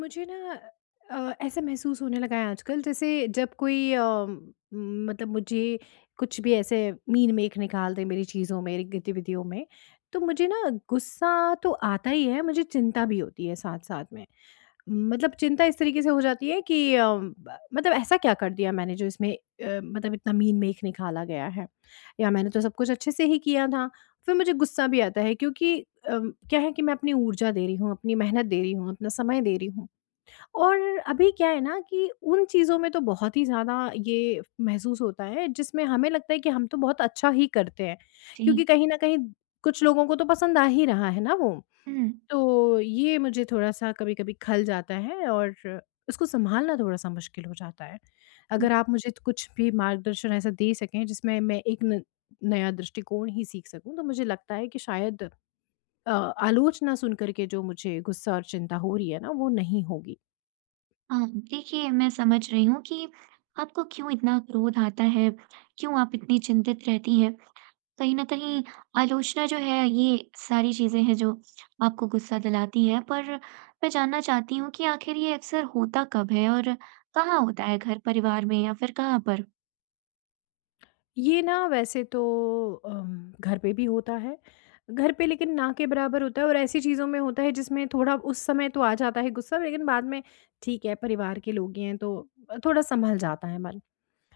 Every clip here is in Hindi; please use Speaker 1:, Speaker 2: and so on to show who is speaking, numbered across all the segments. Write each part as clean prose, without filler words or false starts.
Speaker 1: मुझे ना अ, ऐसा महसूस होने लगा है आजकल जैसे जब कोई मतलब मुझे कुछ भी ऐसे मीन मेख निकाल दे मेरी चीज़ों में मेरी गतिविधियों में, तो मुझे ना गुस्सा तो आता ही है, मुझे चिंता भी होती है साथ साथ में। मतलब चिंता इस तरीके से हो जाती है कि मतलब ऐसा क्या कर दिया मैंने जो इसमें मतलब इतना मीन मेख निकाला गया है, या मैंने तो सब कुछ अच्छे से ही किया था। फिर मुझे गुस्सा भी आता है क्योंकि क्या है कि मैं अपनी ऊर्जा दे रही हूँ, अपनी मेहनत दे रही हूँ, अपना समय दे रही हूँ, और अभी क्या है ना कि उन चीज़ों में तो बहुत ही ज़्यादा ये महसूस होता है जिसमें हमें लगता है कि हम तो बहुत अच्छा ही करते हैं, क्योंकि
Speaker 2: जी,
Speaker 1: कहीं न कहीं कुछ लोगों को तो पसंद आ ही रहा है ना वो।
Speaker 2: हुँ।
Speaker 1: तो ये मुझे थोड़ा-सा कभी-कभी खल जाता है, और उसको सँभालना थोड़ा-सा मुश्किल हो जाता है। अगर आप मुझे तो कुछ भी मार्गदर्शन ऐसा दे सकें जिसमें मैं एक न नया दृष्टिकोण ही सीख सकूँ, तो मुझे लगता है कि शायद अ, आलोचना सुन कर के जो मुझे गुस्सा और चिंता हो रही है ना, वो नहीं होगी।
Speaker 2: हाँ, देखिए मैं समझ रही हूँ कि आपको क्यों इतना क्रोध आता है, क्यों आप इतनी चिंतित रहती हैं। कहीं न कहीं आलोचना जो है ये सारी चीज़ें हैं जो आपको गुस्सा दिलाती हैं। पर मैं जानना चाहती हूँ कि आखिर ये अक्सर होता कब है और कहाँ होता है, घर परिवार में या फिर कहाँ पर?
Speaker 1: ये ना वैसे तो घर पे भी होता है। घर पे लेकिन ना के बराबर होता है, और ऐसी चीज़ों में होता है जिसमें थोड़ा उस समय तो आ जाता है गुस्सा, लेकिन बाद में ठीक है, परिवार के लोग ही हैं तो थोड़ा सँभल जाता है मन।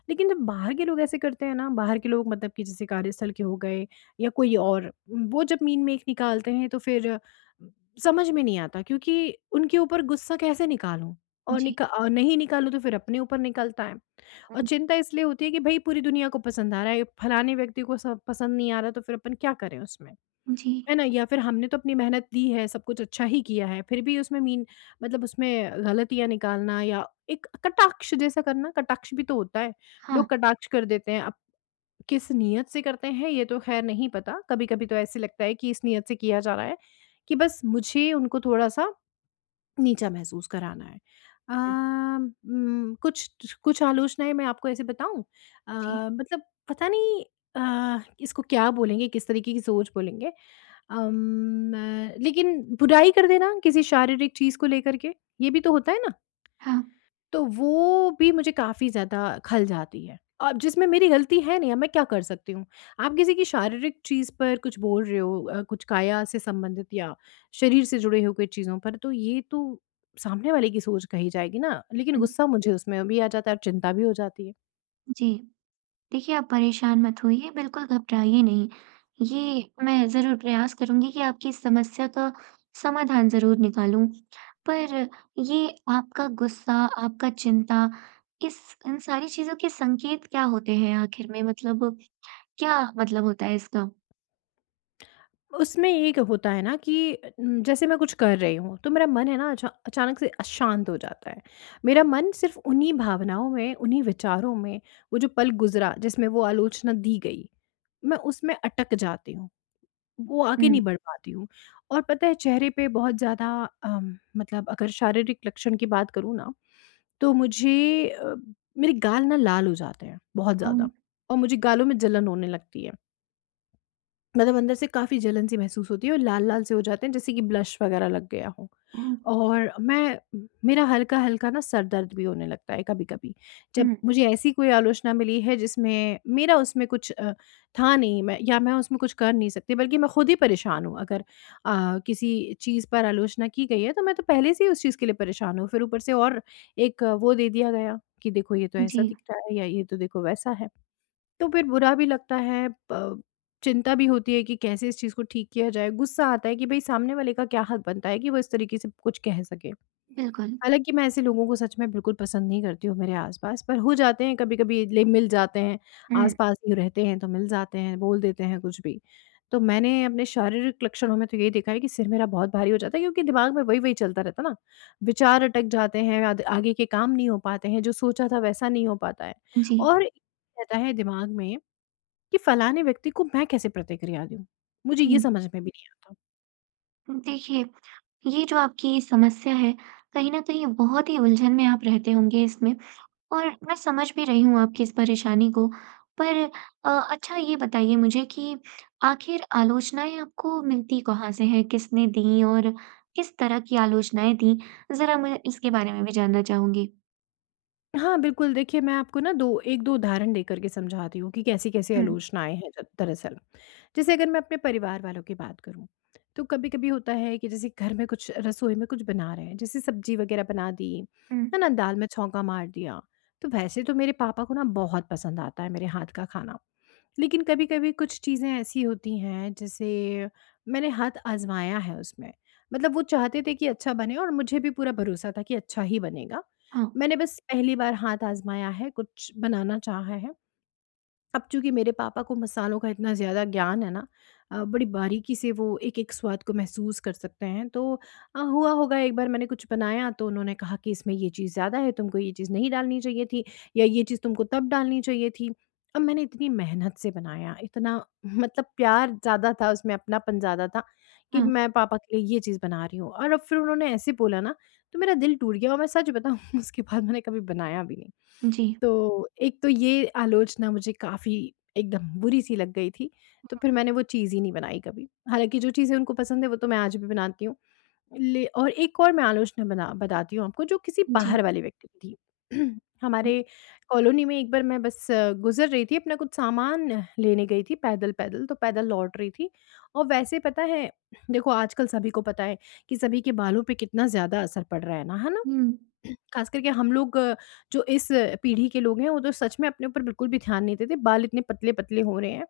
Speaker 1: लेकिन जब बाहर के लोग ऐसे करते हैं ना, बाहर के लोग मतलब कि जैसे कार्यस्थल के हो गए या कोई और, वो जब मीन मेक निकालते हैं तो फिर समझ में नहीं आता क्योंकि उनके ऊपर गुस्सा कैसे निकालूँ? और
Speaker 2: जी।
Speaker 1: नहीं निकालूँ तो फिर अपने ऊपर निकलता है। और
Speaker 2: हुँ।
Speaker 1: चिंता इसलिए होती है कि भई पूरी दुनिया को पसंद आ रहा है, फलाने व्यक्ति को सब पसंद नहीं आ रहा, तो फिर अपन क्या करें उसमें?
Speaker 2: जी,
Speaker 1: है ना? या फिर हमने तो अपनी मेहनत दी है, सब कुछ अच्छा ही किया है, फिर भी उसमें मीन मतलब उसमें गलतियाँ निकालना या एक कटाक्ष जैसा करना, कटाक्ष भी तो होता है।
Speaker 2: हाँ।
Speaker 1: लोग कटाक्ष कर देते हैं, अब किस नियत से करते हैं ये तो ख़ैर नहीं पता, कभी-कभी तो ऐसे लगता है कि इस नियत से किया जा रहा है कि बस मुझे उनको थोड़ा-सा नीचा महसूस कराना है। अ,
Speaker 2: हुँ।
Speaker 1: कुछ कुछ आलोचनाएँ मैं आपको ऐसे बताऊँ, अ,
Speaker 2: जी,
Speaker 1: मतलब पता नहीं, इसको क्या बोलेंगे, किस तरीके की सोच बोलेंगे? लेकिन बुराई कर देना किसी शारीरिक चीज़ को लेकर के, ये भी तो होता है ना?
Speaker 2: हाँ।
Speaker 1: तो वो भी मुझे काफ़ी ज़्यादा खल जाती है। अब जिसमें मेरी गलती है नहीं, अब मैं क्या कर सकती हूँ? आप किसी की शारीरिक चीज़ पर कुछ बोल रहे हो, कुछ काया से संबंधित या शरीर से जुड़े हुए चीज़ों पर, तो ये तो सामने वाले की सोच कही जाएगी ना। लेकिन
Speaker 2: हुँ,
Speaker 1: गुस्सा मुझे उसमें भी आ जाता है और चिंता भी हो जाती है।
Speaker 2: जी। देखिए, आप परेशान मत होइए, बिल्कुल घबराइए नहीं। ये मैं ज़रूर प्रयास करूँगी कि आपकी समस्या का समाधान ज़रूर निकालूँ। पर ये आपका गुस्सा, आपका चिंता, इस इन सारी चीज़ों के संकेत क्या होते हैं आखिर में? मतलब क्या मतलब होता है इसका?
Speaker 1: उसमें एक होता है ना कि जैसे मैं कुछ कर रही हूँ तो मेरा मन है ना अचानक से अशांत हो जाता है। मेरा मन सिर्फ़ उन्हीं भावनाओं में, उन्हीं विचारों में, वो जो पल गुज़रा जिसमें वो आलोचना दी गई, मैं उसमें अटक जाती हूँ। वो आगे
Speaker 2: हुँ,
Speaker 1: नहीं बढ़ पाती हूँ, और पता है चेहरे पे बहुत ज़्यादा मतलब अगर शारीरिक लक्षण की बात करूँ ना, तो मुझे मेरे गाल ना लाल हो जाते हैं बहुत ज़्यादा,
Speaker 2: हुँ,
Speaker 1: और मुझे गालों में जलन होने लगती है। मतलब अंदर से काफ़ी जलन सी महसूस होती है, और लाल-लाल से हो जाते हैं जैसे कि ब्लश वगैरह लग गया हो।
Speaker 2: हुँ,
Speaker 1: और मैं, मेरा हल्का-हल्का ना सर दर्द भी होने लगता है कभी-कभी। जब
Speaker 2: हुँ,
Speaker 1: मुझे ऐसी कोई आलोचना मिली है जिसमें मेरा उसमें कुछ था नहीं, मैं या मैं उसमें कुछ कर नहीं सकती बल्कि मैं खुद ही परेशान हूँ। अगर किसी चीज़ पर आलोचना की गई है तो मैं तो पहले से ही उस चीज़ के लिए परेशान हूँ। फिर ऊपर से और एक वो दे दिया गया कि देखो ये तो ऐसा
Speaker 2: जी,
Speaker 1: दिख रहा है या ये तो देखो वैसा है। तो फिर बुरा भी लगता है, प चिंता भी होती है कि कैसे इस चीज़ को ठीक किया जाए। गुस्सा आता है कि भई सामने वाले का क्या हक बनता है कि वो इस तरीके से कुछ कह सके।
Speaker 2: बिल्कुल।
Speaker 1: हालाँकि मैं ऐसे लोगों को सच में बिल्कुल पसंद नहीं करती हूँ मेरे आस-पास, पर हो जाते हैं कभी-कभी, ले मिल जाते हैं,
Speaker 2: हुँ,
Speaker 1: आस-पास ही रहते हैं तो मिल जाते हैं, बोल देते हैं कुछ भी। तो मैंने अपने शारीरिक लक्षणों में तो यही देखा है कि सिर मेरा बहुत भारी हो जाता है क्योंकि दिमाग में वही-वही चलता रहता है ना। विचार अटक जाते हैं, आद आगे के काम नहीं हो पाते हैं, जो सोचा था वैसा नहीं हो पाता है,
Speaker 2: जी,
Speaker 1: और रहता है दिमाग में कि फलाने व्यक्ति को मैं कैसे प्रतिक्रिया दूँ? मुझे ये
Speaker 2: हुँ।
Speaker 1: समझ में भी नहीं आता।
Speaker 2: देखिए, ये जो आपकी समस्या है, कहीं न कहीं बहुत ही उलझन में आप रहते होंगे इसमें। और मैं समझ भी रही हूँ आपकी इस परेशानी को। पर अच्छा ये बताइए मुझे कि आखिर आलोचनाएँ आपको मिलती कहाँ से हैं? किसने दी और किस तरह की आलोचनाएँ दी? ज़रा मैं इसके बारे में भी जानना चाहूँगी।
Speaker 1: हाँ, बिल्कुल, देखिए मैं आपको ना 2 1-2 उदाहरण देकर के समझाती हूँ कि कैसी-कैसी
Speaker 2: हुँ,
Speaker 1: आलोचनाएँ हैं द दरअसल। जैसे अगर मैं अपने परिवार वालों की बात करूँ, तो कभी-कभी होता है कि जैसे घर में कुछ, रसोई में कुछ बना रहे हैं, जैसे सब्ज़ी वग़ैरह बना दी,
Speaker 2: हुँ,
Speaker 1: है ना? दाल में छौंका मार दिया, तो वैसे तो मेरे पापा को ना बहुत पसंद आता है मेरे हाथ का खाना। लेकिन कभी-कभी कुछ चीज़ें ऐसी होती हैं जैसे मैंने हाथ आज़माया है उसमें। मतलब वो चाहते थे कि अच्छा बने और मुझे भी पूरा भरोसा था कि अच्छा ही बनेगा।
Speaker 2: हाँ,
Speaker 1: मैंने बस पहली बार हाथ आज़माया है, कुछ बनाना चाहा है। अब चूँकि मेरे पापा को मसालों का इतना ज़्यादा ज्ञान है ना, बड़ी बारीकी से वो एक-एक स्वाद को महसूस कर सकते हैं। तो हुआ होगा एक बार मैंने कुछ बनाया तो उन्होंने कहा कि इसमें ये चीज़ ज़्यादा है, तुमको ये चीज़ नहीं डालनी चाहिए थी या ये चीज़ तुमको तब डालनी चाहिए थी। अब मैंने इतनी मेहनत से बनाया, इतना मतलब प्यार ज़्यादा था उसमें, अपनापन ज़्यादा था कि
Speaker 2: हाँ।
Speaker 1: मैं पापा के लिए ये चीज़ बना रही हूँ। और अब फिर उन्होंने ऐसे बोला ना, तो मेरा दिल टूट गया, और मैं सच बताऊँ उसके बाद मैंने कभी बनाया भी नहीं।
Speaker 2: जी,
Speaker 1: तो एक तो ये आलोचना मुझे काफ़ी एकदम बुरी-सी लग गई थी, तो फिर मैंने वो चीज़ ही नहीं बनाई कभी। हालाँकि जो चीज़ें उनको पसंद है वो तो मैं आज भी बनाती हूँ। ले और एक और मैं आलोचना बना बताती हूँ आपको जो किसी
Speaker 2: जी।
Speaker 1: बाहर वाले व्यक्ति की थी।
Speaker 2: हुँ,
Speaker 1: हमारे कॉलोनी में एक बार मैं बस गुज़र रही थी, अपना कुछ सामान लेने गई थी पैदल-पैदल, तो पैदल लौट रही थी। और वैसे पता है, देखो आजकल सभी को पता है कि सभी के बालों पे कितना ज़्यादा असर पड़ रहा है ना, है ना? खास करके हम लोग, जो इस पीढ़ी के लोग हैं वो तो सच में अपने ऊपर बिल्कुल भी ध्यान नहीं देते, बाल इतने पतले पतले हो रहे हैं।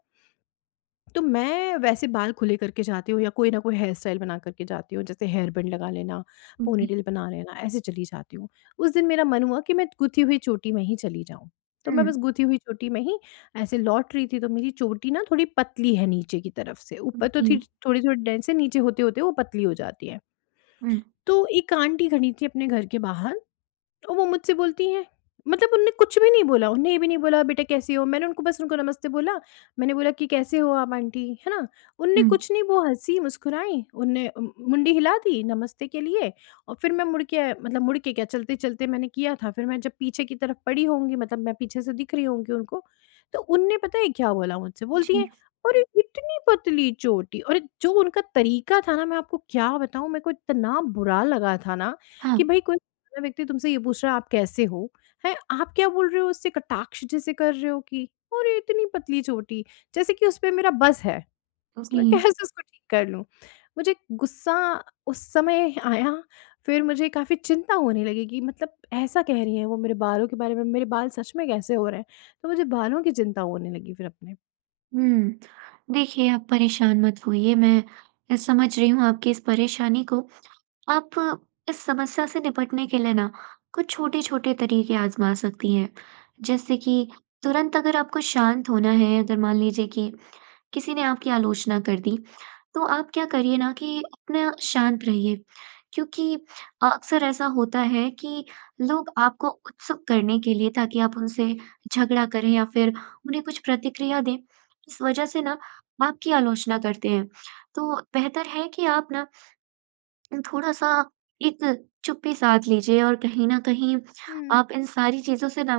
Speaker 1: तो मैं वैसे बाल खुले करके जाती हूँ या कोई ना कोई हेयर स्टाइल बना करके जाती हूँ, जैसे हेयर बैंड लगा लेना,
Speaker 2: हुँ, जी,
Speaker 1: पोनीटेल बना लेना, ऐसे चली जाती हूँ। उस दिन मेरा मन हुआ कि मैं गुथी हुई चोटी में ही चली जाऊँ, तो मैं
Speaker 2: हुँ,
Speaker 1: बस गुथी हुई चोटी में ही ऐसे लौट रही थी। तो मेरी चोटी ना थोड़ी पतली है, नीचे की तरफ से, ऊपर तो थी,
Speaker 2: जी,
Speaker 1: थोड़ी थोड़ी डेंस है, नीचे होते होते वो पतली हो जाती है।
Speaker 2: हुँ,
Speaker 1: तो एक आंटी खड़ी थी अपने घर के बाहर, और वो मुझसे बोलती हैं, मतलब उनने कुछ भी नहीं बोला, उन्हें ये भी नहीं बोला बेटा कैसे हो? मैंने उनको बस उनको नमस्ते बोला, मैंने बोला कि कैसे हो आप आंटी, है ना? उनने
Speaker 2: हुँ,
Speaker 1: कुछ नहीं, वो हँसी, मुस्कुराई, उनने मुंडी हिला दी नमस्ते के लिए, और फिर मैं मुड़ के, मतलब मुड़ के क्या, चलते-चलते मैंने किया था, फिर मैं जब पीछे की तरफ पड़ी होंगी, मतलब मैं पीछे से दिख रही होंगी उनको, तो उनने पता है क्या बोला मुझसे? बोलती हैं,
Speaker 2: जी,
Speaker 1: "अरे! इतनी पतली चोटी।" अरे! जो उनका तरीका था ना, मैं आपको क्या बताऊँ, मेरे को इतना बुरा लगा था ना
Speaker 2: हाँ,
Speaker 1: कि भाई, कोई दूसरा व्यक्ति तुमसे ये पूछ रहा है आप कैसे हो? हैं? आप क्या बोल रहे हो, उससे कटाक्ष जैसे कर रहे हो कि अरे! इतनी पतली चोटी, जैसे कि उस पे मेरा बस है कि
Speaker 2: जी,
Speaker 1: मैं कैसे उसको ठीक कर लूँ। मुझे गुस्सा उस समय आया, फिर मुझे काफ़ी चिंता होने लगी कि मतलब ऐसा कह रही है वो मेरे बालों के बारे में, मेरे बाल सच में कैसे हो रहे हैं? तो मुझे बालों की चिंता होने लगी फिर अपने।
Speaker 2: हुँ। देखिए, आप परेशान मत होइए, मैं समझ रही हूँ आपकी इस परेशानी को। आप इस समस्या से निपटने के लिए ना कुछ छोटे-छोटे तरीके आज़मा सकती हैं। जैसे कि तुरंत अगर आपको शांत होना है, अगर मान लीजिए कि किसी ने आपकी आलोचना कर दी, तो आप क्या करिए ना कि अपना शांत रहिए। क्योंकि अक्सर ऐसा होता है कि लोग आपको उत्सुक करने के लिए, ताकि आप उनसे झगड़ा करें या फिर उन्हें कुछ प्रतिक्रिया दें, इस वजह से ना आपकी आलोचना करते हैं। तो बेहतर है कि आप ना थोड़ा-सा एक चुप्पी साध लीजिए, और कहीं न कहीं
Speaker 1: हुँ।
Speaker 2: आप इन सारी चीज़ों से ना,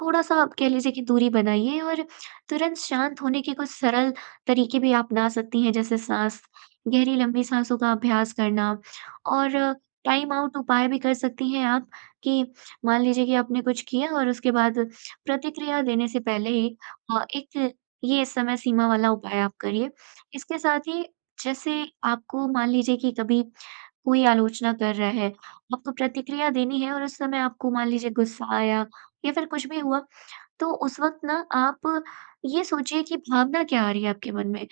Speaker 2: थोड़ा-सा आप कह लीजिए कि दूरी बनाइए। और तुरंत शांत होने के कुछ सरल तरीके भी आप अपना सकती हैं, जैसे साँस, गहरी लंबी साँसों का अभ्यास करना। और टाइम आउट उपाय भी कर सकती हैं आप, कि मान लीजिए कि आपने कुछ किया और उसके बाद प्रतिक्रिया देने से पहले ही एक ये समय सीमा वाला उपाय आप करिए। इसके साथ ही, जैसे आपको मान लीजिए कि कभी कोई आलोचना कर रहा है, आपको प्रतिक्रिया देनी है और उस समय आपको मान लीजिए गुस्सा आया या फिर कुछ भी हुआ, तो उस वक़्त ना आप ये सोचिए कि भावना क्या आ रही है आपके मन में,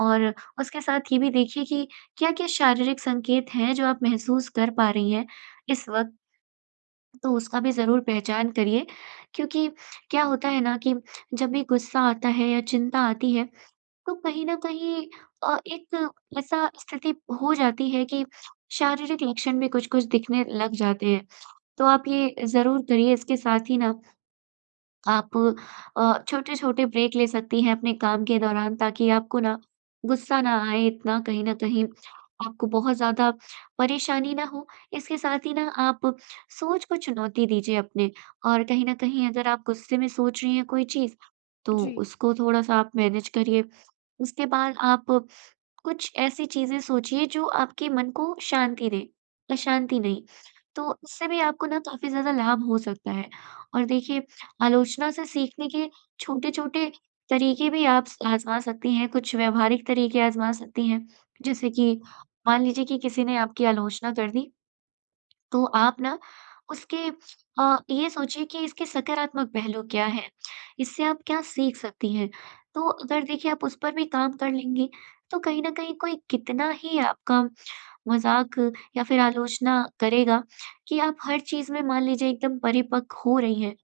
Speaker 2: और उसके साथ ये भी देखिए कि क्या-क्या शारीरिक संकेत हैं जो आप महसूस कर पा रही हैं इस वक़्त, तो उसका भी ज़रूर पहचान करिए। क्योंकि क्या होता है ना, कि जब भी गुस्सा आता है या चिंता आती है, तो कहीं न कहीं एक ऐसा स्थिति हो जाती है कि शारीरिक लक्षण भी कुछ-कुछ दिखने लग जाते हैं। तो आप ये ज़रूर करिए। इसके साथ ही ना आप छोटे-छोटे ब्रेक ले सकती हैं अपने काम के दौरान, ताकि आपको ना गुस्सा ना आए इतना, कहीं न कहीं आपको बहुत ज़्यादा परेशानी ना हो। इसके साथ ही ना आप सोच को चुनौती दीजिए अपने, और कहीं न कहीं अगर आप गुस्से में सोच रही हैं कोई चीज़, तो
Speaker 1: जी,
Speaker 2: उसको थोड़ा-सा आप मैनेज करिए। उसके बाद आप कुछ ऐसी चीज़ें सोचिए जो आपके मन को शांति दें, अशांति नहीं। तो इससे भी आपको ना काफ़ी ज़्यादा लाभ हो सकता है। और देखिए, आलोचना से सीखने के छोटे-छोटे तरीके भी आप स आज़मा सकती हैं, कुछ व्यावहारिक तरीके आज़मा सकती हैं। जैसे कि मान लीजिए कि किसी ने आपकी आलोचना कर दी, तो आप ना उसके ये सोचिए कि इसके सकारात्मक पहलू क्या हैं? इससे आप क्या सीख सकती हैं? तो अगर देखिए आप उस पर भी काम कर लेंगी, तो कहीं न कहीं कोई कितना ही आपका मज़ाक या फिर आलोचना करेगा, कि आप हर चीज़ में मान लीजिए एकदम परिपक्व हो रही हैं।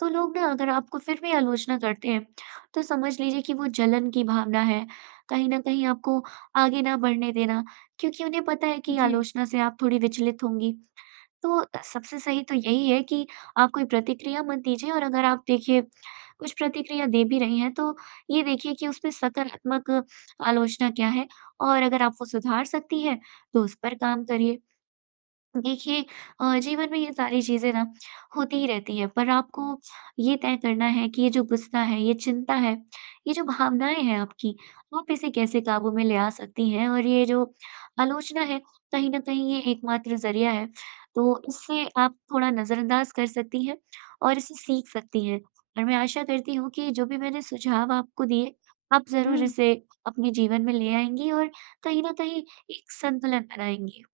Speaker 2: तो लोग ना अगर आपको फिर भी आलोचना करते हैं, तो समझ लीजिए कि वो जलन की भावना है। कहीं न कहीं आपको आगे ना बढ़ने देना, क्योंकि उन्हें पता है कि
Speaker 1: जी।
Speaker 2: आलोचना से आप थोड़ी विचलित होंगी। तो सबसे सही तो यही है कि आप कोई प्रतिक्रिया मत दीजिए, और अगर आप देखिए कुछ प्रतिक्रिया दे भी रही हैं, तो ये देखिए कि उसमें सकारात्मक आलोचना क्या है, और अगर आप वो सुधार सकती हैं, तो उस पर काम करिए। देखिए, जीवन में ये सारी चीज़ें ना होती ही रहती है, पर आपको ये तय करना है कि ये जो गुस्सा है, ये चिंता है, ये जो भावनाएँ हैं आपकी, आप इसे कैसे काबू में ले आ सकती हैं, और ये जो आलोचना है, कहीं न कहीं ये एकमात्र ज़रिया है। तो इससे आप थोड़ा नज़रअंदाज कर सकती हैं और इसे सीख सकती हैं। और मैं आशा करती हूँ कि जो भी मैंने सुझाव आपको दिए, आप ज़रूर
Speaker 1: हुँ।
Speaker 2: इसे अपने जीवन में ले आएँगी और कहीं न कहीं एक संतुलन बनाएँगी।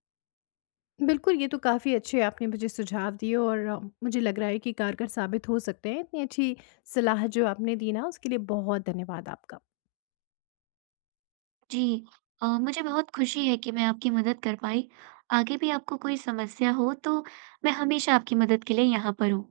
Speaker 1: बिल्कुल, ये तो काफ़ी अच्छे आपने मुझे सुझाव दिए, और मुझे लग रहा है कि कारगर साबित हो सकते हैं। इतनी अच्छी सलाह जो आपने दी ना, उसके लिए बहुत धन्यवाद आपका।
Speaker 2: जी। मुझे बहुत खुशी है कि मैं आपकी मदद कर पाई। आगे भी आपको कोई समस्या हो तो मैं हमेशा आपकी मदद के लिए यहाँ पर हूँ।